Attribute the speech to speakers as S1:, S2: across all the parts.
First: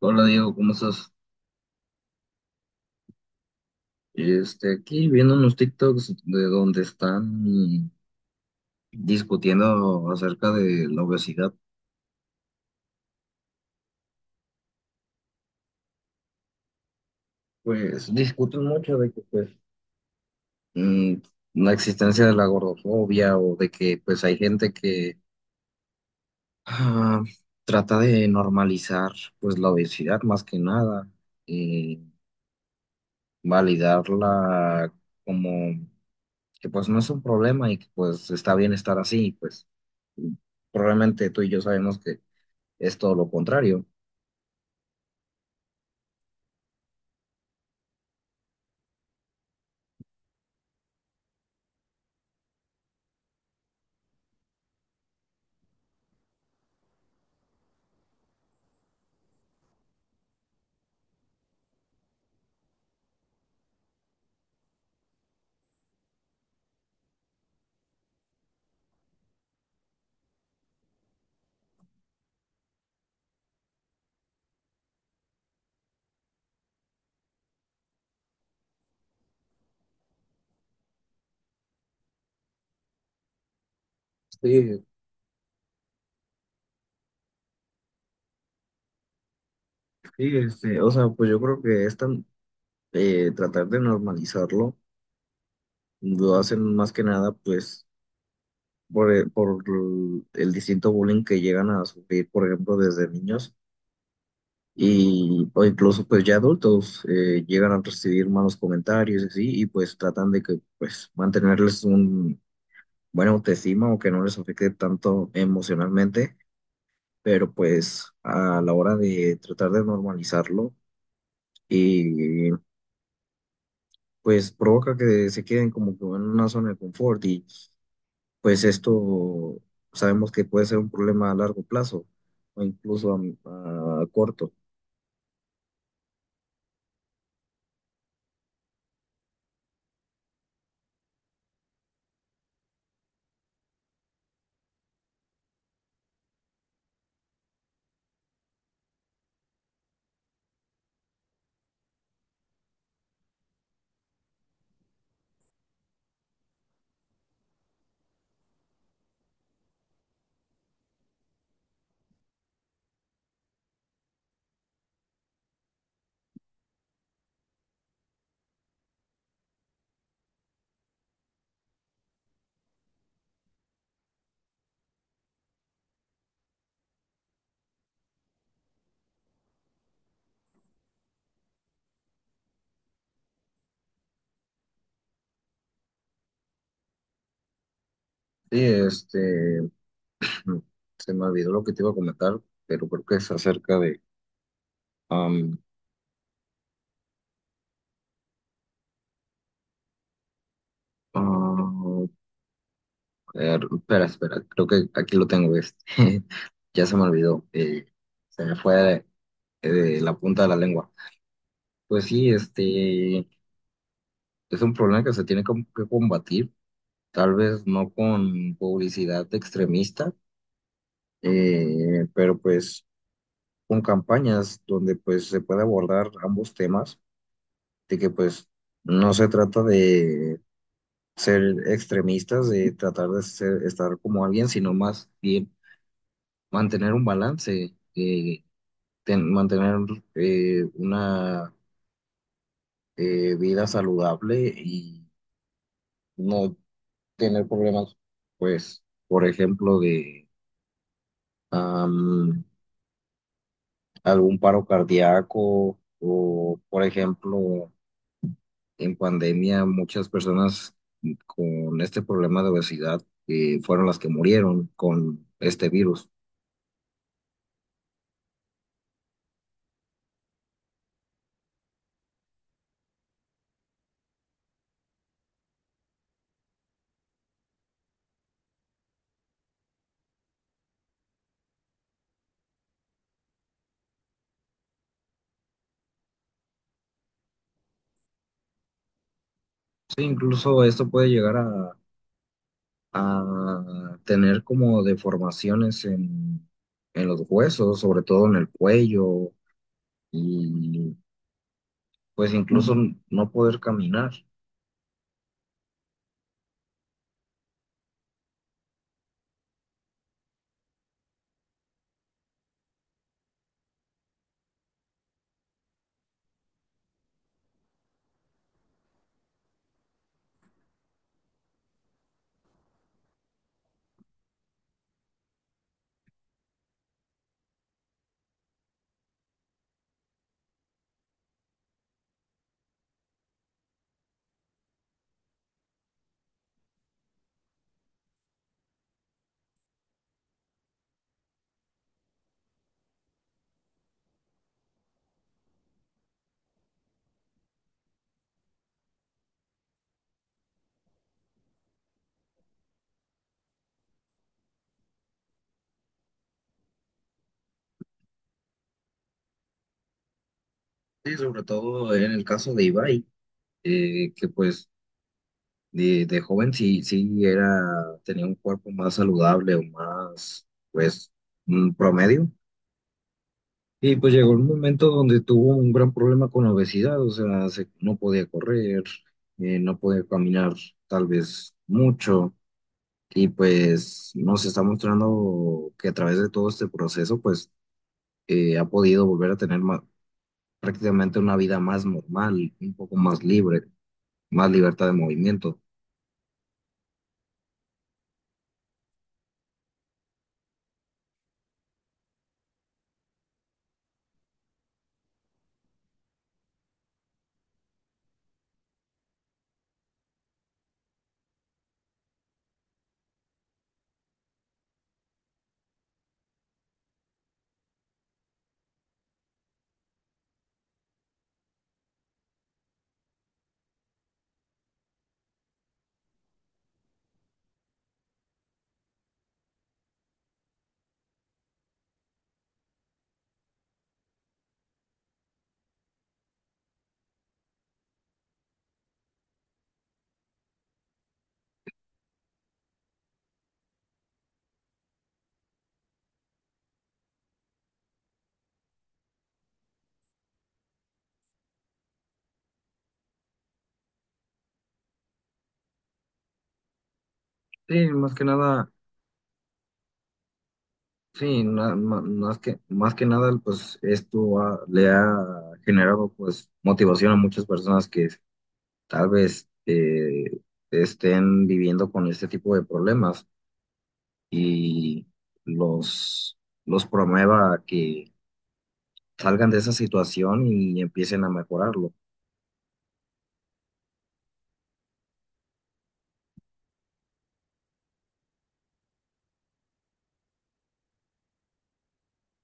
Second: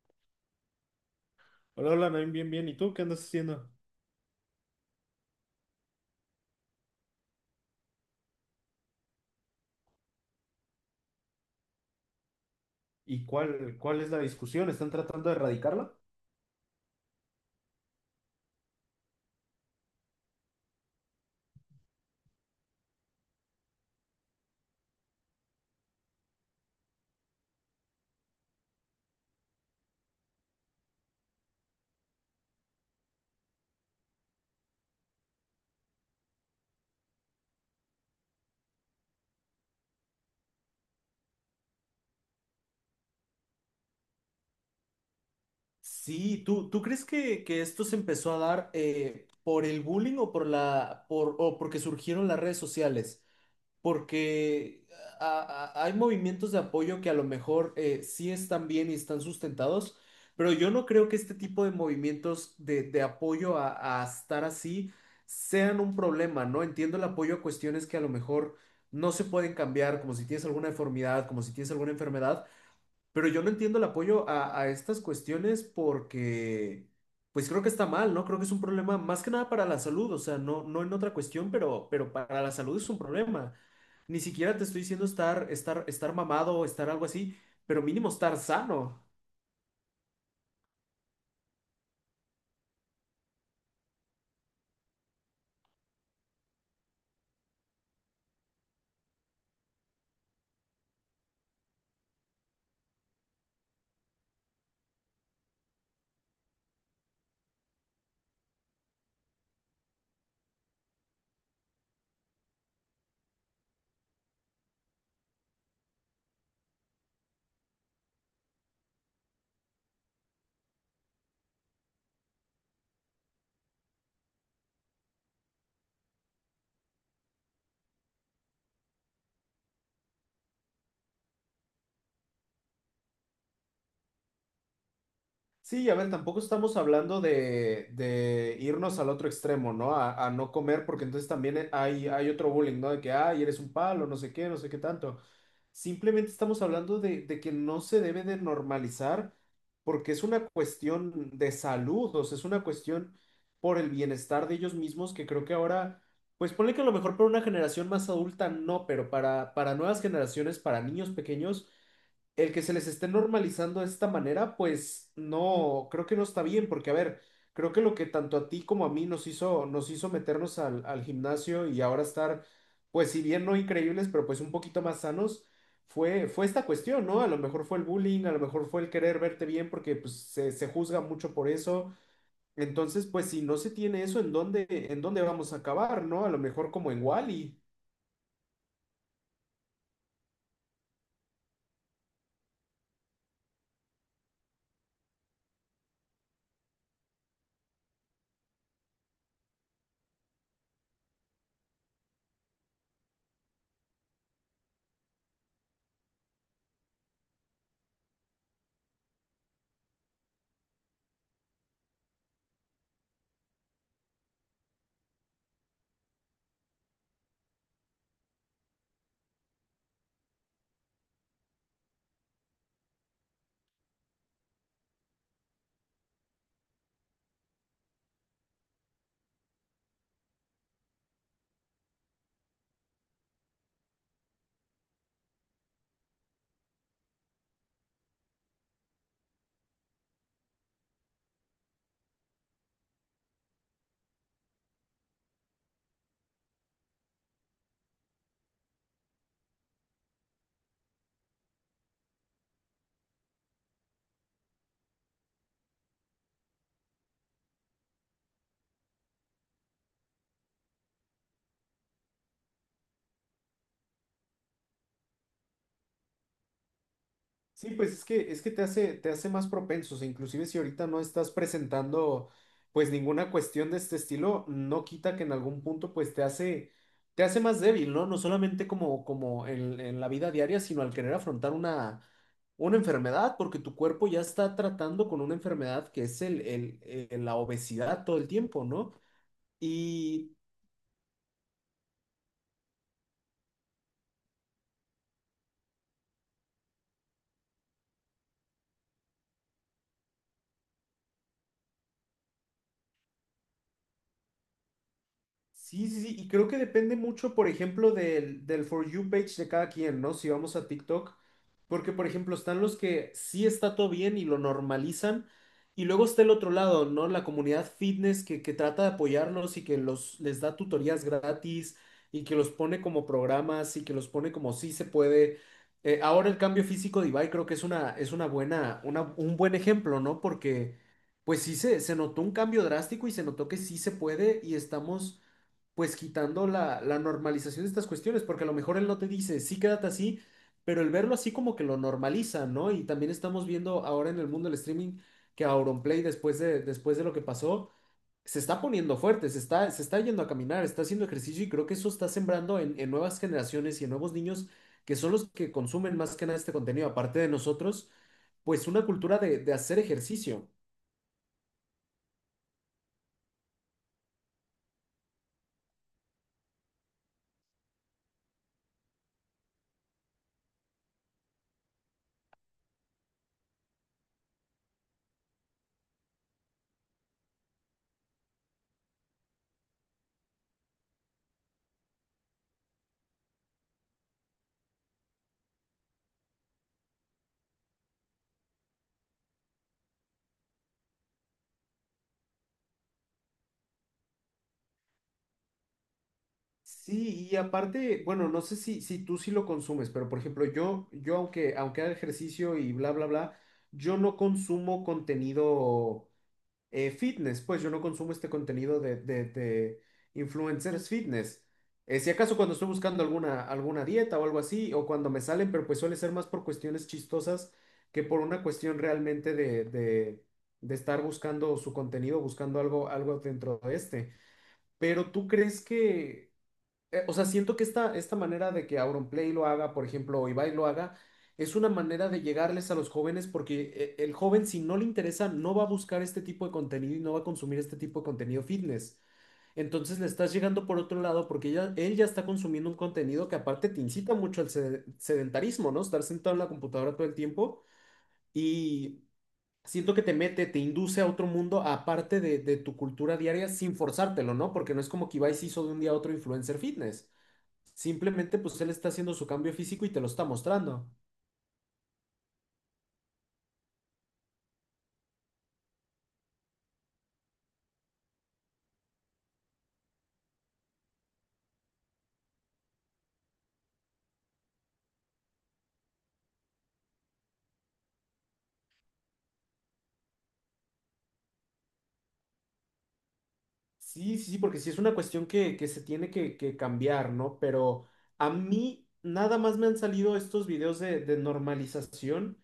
S1: Hola Diego, ¿cómo estás?
S2: Hola, hola, Naim, bien, bien. ¿Y tú qué andas haciendo?
S1: Aquí viendo unos TikToks de donde están discutiendo acerca de la obesidad.
S2: ¿Y cuál es la discusión? ¿Están tratando de erradicarla?
S1: Pues discuten mucho de que mm, la existencia de la gordofobia, o de que pues hay gente que ah, trata de normalizar pues la obesidad más que nada, y validarla como que pues no es un problema y que pues está bien estar así. Pues probablemente tú y yo sabemos que es todo lo contrario.
S2: Sí, ¿tú crees que esto se empezó a dar por el bullying o por o porque surgieron las redes sociales? Porque hay movimientos de apoyo que a lo mejor sí están bien y están sustentados, pero yo no creo que este tipo de movimientos de apoyo a estar así sean un problema, ¿no? Entiendo el apoyo a cuestiones que a lo mejor no se pueden cambiar, como si tienes alguna deformidad, como si tienes alguna enfermedad, pero yo no entiendo el apoyo a estas cuestiones porque, pues creo que está mal, ¿no? Creo que es un problema más que nada para la salud, o sea, no en otra cuestión, pero para la salud es un problema. Ni siquiera te estoy
S1: Sí,
S2: diciendo estar mamado o estar algo así, pero mínimo estar sano.
S1: sí, este, o sea, pues yo creo que tratar de normalizarlo, lo hacen más que nada, pues, por el distinto bullying que llegan a sufrir, por ejemplo, desde niños. Y, o incluso, pues, ya adultos llegan a recibir malos comentarios y así, y pues tratan de que, pues, mantenerles un buena autoestima o que no les afecte tanto emocionalmente. Pero pues, a la hora de tratar de normalizarlo, y pues provoca que se queden como que en una zona de confort, y pues esto sabemos que puede ser un problema a largo plazo o incluso a corto.
S2: Sí, a ver, tampoco estamos hablando de irnos al otro extremo, ¿no? A no comer, porque entonces también hay otro bullying, ¿no? De que, ay, eres un palo, no sé qué, no sé qué tanto. Simplemente estamos hablando de que no se debe de normalizar porque es una cuestión de salud, o sea, es una cuestión por el bienestar de ellos mismos que creo que ahora, pues ponle que a lo mejor para una generación más adulta no, para nuevas generaciones, para niños pequeños el que se les esté normalizando de esta manera, pues no, creo que no está bien, porque a ver, creo que lo que tanto a ti como a mí nos hizo meternos al gimnasio y ahora estar, pues si bien no increíbles, pero pues un poquito más sanos, fue esta cuestión, ¿no? A lo mejor fue el bullying, a lo mejor fue el querer verte bien, porque pues se juzga mucho por eso. Entonces, pues si no se tiene eso, en dónde vamos a acabar, ¿no? A lo mejor como en Wall-E.
S1: Sí, este, se me olvidó lo que te iba a comentar, pero creo que es acerca de... am, ah, espera, espera, creo que aquí lo tengo, este, ya se me olvidó, se me fue de la punta de la lengua. Pues sí, este, es un problema que se tiene como que combatir, tal vez no con publicidad extremista, pero pues con campañas donde pues se puede abordar ambos temas. De que pues no se trata de ser extremistas, de tratar de estar como alguien, sino más bien mantener un balance. Mantener una vida saludable, y no tener problemas, pues, por ejemplo, de... algún paro cardíaco. O, por ejemplo, en pandemia muchas personas con este problema de obesidad fueron las que murieron con este virus.
S2: Sí, pues es que te hace más propensos, e inclusive si ahorita no estás presentando pues ninguna cuestión de este estilo, no quita que en algún punto pues te hace más débil, ¿no? No solamente como en la vida diaria, sino al querer afrontar una enfermedad, porque tu cuerpo ya está tratando con una enfermedad que es la obesidad todo el tiempo, ¿no?
S1: Sí,
S2: Y
S1: incluso esto puede llegar a tener como deformaciones en los huesos, sobre todo en el cuello, y pues incluso no poder caminar.
S2: sí, sí, sí, y creo que depende mucho, por ejemplo, del For You page de cada quien, ¿no? Si vamos a TikTok, porque, por ejemplo, están los que sí está todo bien y lo normalizan, y luego está el otro lado, ¿no? La comunidad fitness que trata de apoyarlos y que los, les da tutorías gratis y que los pone como programas y que los pone como sí se puede. Ahora el cambio físico de Ibai creo que es es una buena, un buen ejemplo, ¿no? Porque, pues sí se notó un cambio drástico y se notó que sí se puede y estamos pues quitando la normalización de estas cuestiones, porque a lo mejor él no te dice, sí, quédate así, pero el verlo así como que lo normaliza, ¿no? Y también estamos viendo ahora en el mundo del streaming que Auronplay, después de lo que pasó, se está poniendo fuerte, se está yendo a caminar, está haciendo ejercicio y creo que eso está sembrando en nuevas generaciones y en nuevos niños que son los que consumen más que nada este contenido, aparte de nosotros, pues una cultura de hacer ejercicio.
S1: Sí, sobre todo en el caso de Ibai, que pues de joven sí, sí era, tenía un cuerpo más saludable o más, pues, mm, promedio. Y pues llegó el momento donde tuvo un gran problema con la obesidad, o sea, no podía correr, no podía caminar tal vez mucho. Y pues nos está mostrando que a través de todo este proceso, pues, ha podido volver a prácticamente una vida más normal, un poco más libre, más libertad de movimiento.
S2: Sí, y aparte, bueno, no sé si tú sí lo consumes, pero por ejemplo, yo aunque haga ejercicio y bla, bla, bla, yo no consumo contenido fitness, pues yo no consumo este contenido de influencers fitness. Si acaso cuando estoy buscando alguna dieta o algo así, o cuando me salen, pero pues suele ser más por cuestiones chistosas que por una cuestión realmente de estar buscando su contenido, buscando algo, algo dentro de este. Pero ¿tú crees que o sea, siento que esta manera de que Auronplay lo haga, por ejemplo, o Ibai lo haga, es una manera de llegarles a los jóvenes porque el joven, si no le interesa, no va a buscar este tipo de contenido y no va a consumir este tipo de contenido fitness. Entonces le estás llegando por otro lado porque ya, él ya está consumiendo un contenido que aparte te incita mucho al sedentarismo, ¿no? Estar sentado en la computadora todo el tiempo y siento que te mete, te induce a otro mundo aparte de tu cultura diaria sin forzártelo, ¿no? Porque no es como que Ibai se hizo de un día a otro influencer fitness.
S1: Sí, más que
S2: Simplemente, pues él
S1: nada.
S2: está haciendo su cambio físico y te lo está mostrando.
S1: Sí, más que nada, pues le ha generado pues motivación a muchas personas que tal vez estén viviendo con este tipo de problemas, y los, los promueva a que salgan de esa situación y empiecen a mejorarlo.
S2: Sí, sí, sí, porque sí es una cuestión que se tiene que cambiar, ¿no? Pero a mí nada más me han salido estos videos de normalización,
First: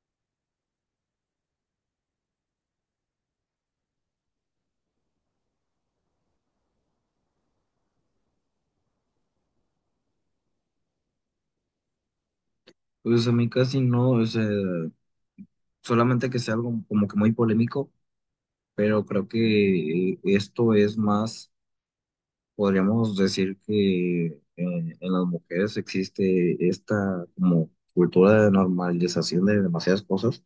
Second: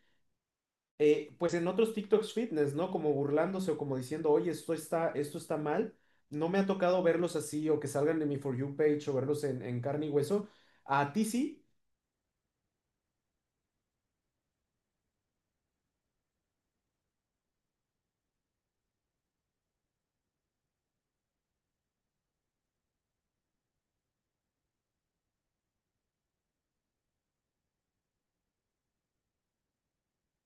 S2: pues en otros TikToks fitness, ¿no? Como burlándose o como diciendo, oye, esto está mal. No me ha tocado verlos así o que salgan de mi For You page o verlos en carne y hueso. A ti sí.
S1: Pues a mí casi no, es, solamente que sea algo como que muy polémico. Pero creo que esto es más... Podríamos decir que en las mujeres existe esta como cultura de normalización de demasiadas cosas.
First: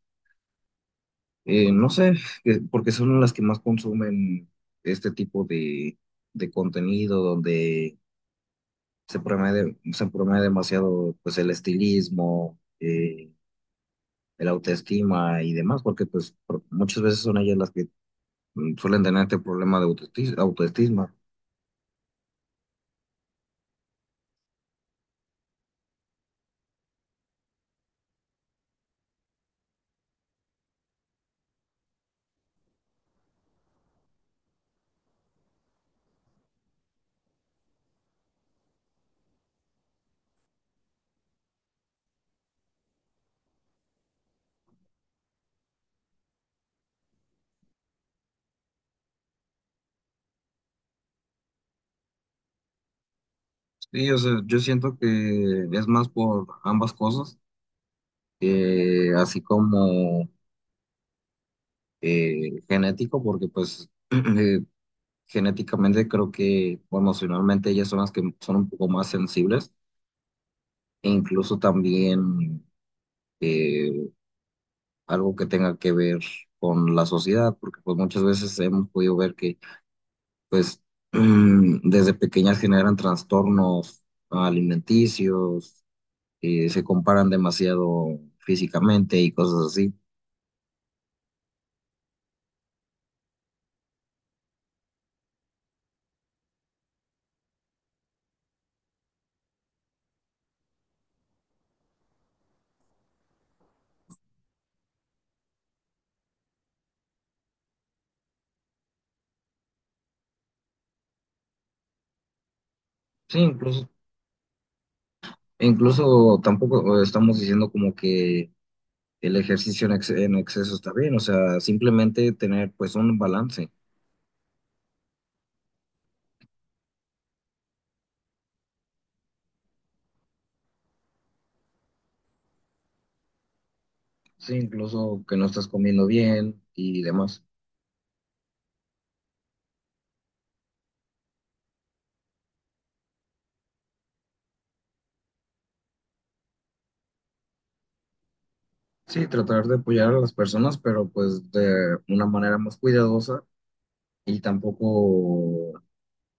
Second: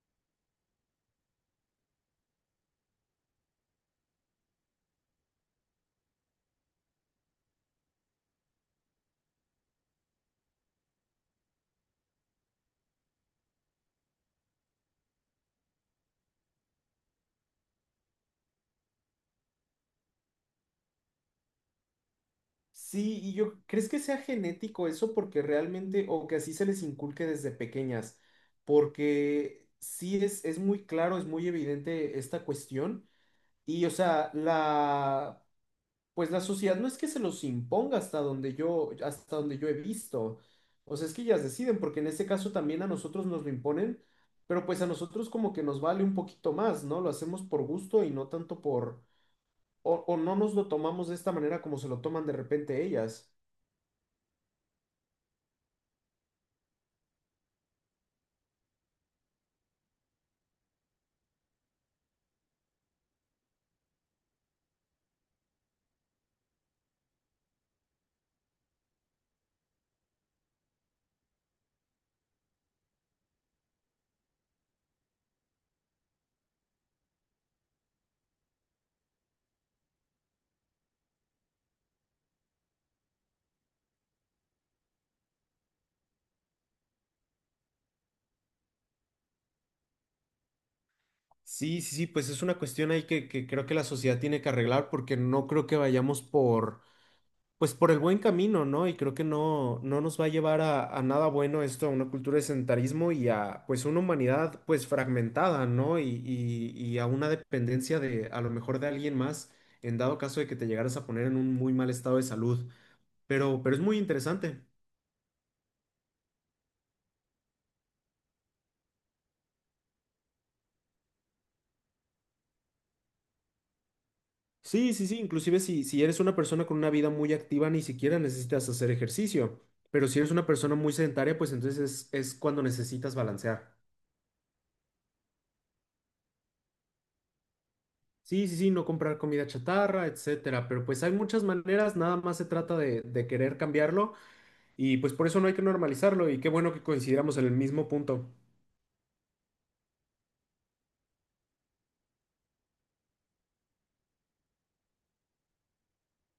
S1: No sé, porque son las que más consumen este tipo de contenido donde se promueve demasiado pues el estilismo, el autoestima y demás, porque pues muchas veces son ellas las que suelen tener este problema de autoestima.
S2: Sí, y yo, ¿crees que sea genético eso? Porque realmente, o que así se les inculque desde pequeñas, porque sí es muy claro, es muy evidente esta cuestión, y o sea, la, pues la sociedad no es que se los imponga hasta donde yo he visto, o sea, es que ellas deciden, porque en este caso también a nosotros nos lo imponen, pero pues a nosotros como que nos vale un poquito más, ¿no? Lo hacemos por gusto y no tanto por, o no nos lo tomamos de esta manera como se lo toman de repente ellas.
S1: Sí, o sea, yo siento que es más por ambas cosas, así como genético, porque pues genéticamente creo que o emocionalmente ellas son las que son un poco más sensibles. E incluso también, eh, algo que tenga que ver con la sociedad, porque pues muchas veces hemos podido ver que pues desde pequeñas generan trastornos alimenticios, se comparan demasiado físicamente y cosas así.
S2: Sí, sí, sí, pues es una cuestión ahí que creo que la sociedad tiene que arreglar porque no creo que vayamos por, pues por el buen camino, ¿no? Y creo que no, no nos va a llevar a nada bueno esto, a una cultura de sedentarismo y a, pues, una humanidad, pues, fragmentada, ¿no? Y a una dependencia de, a lo mejor, de alguien más, en dado caso de que te llegaras a poner en un muy mal estado de salud.
S1: Sí,
S2: Pero es
S1: incluso...
S2: muy interesante.
S1: E incluso tampoco estamos diciendo como que el ejercicio en exceso está bien, o sea, simplemente tener pues un balance.
S2: Sí, sí, sí, inclusive si eres una persona con una vida muy activa, ni siquiera necesitas hacer ejercicio, pero si eres una persona muy sedentaria, pues entonces es cuando necesitas balancear.
S1: Sí, incluso que no estás comiendo bien y demás.
S2: Sí, sí, sí, no comprar comida chatarra, etcétera, pero pues hay muchas maneras, nada más se trata de querer cambiarlo y pues por eso no hay que normalizarlo y qué bueno que coincidamos en el mismo punto.
S1: Sí, tratar de apoyar a las personas, pero pues de una manera más cuidadosa. Y tampoco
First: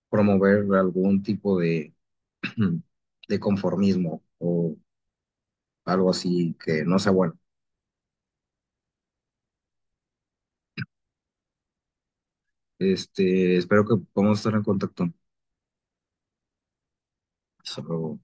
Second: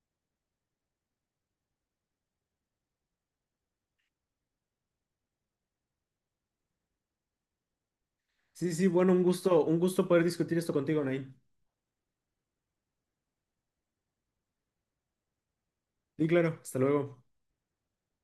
S1: promover algún tipo de, de conformismo o algo así que no sea bueno.
S2: Sí, sí, sí, bueno, un gusto poder discutir esto contigo, Nain.
S1: Este, espero que podamos estar en contacto.
S2: Y claro, hasta luego.
S1: Solo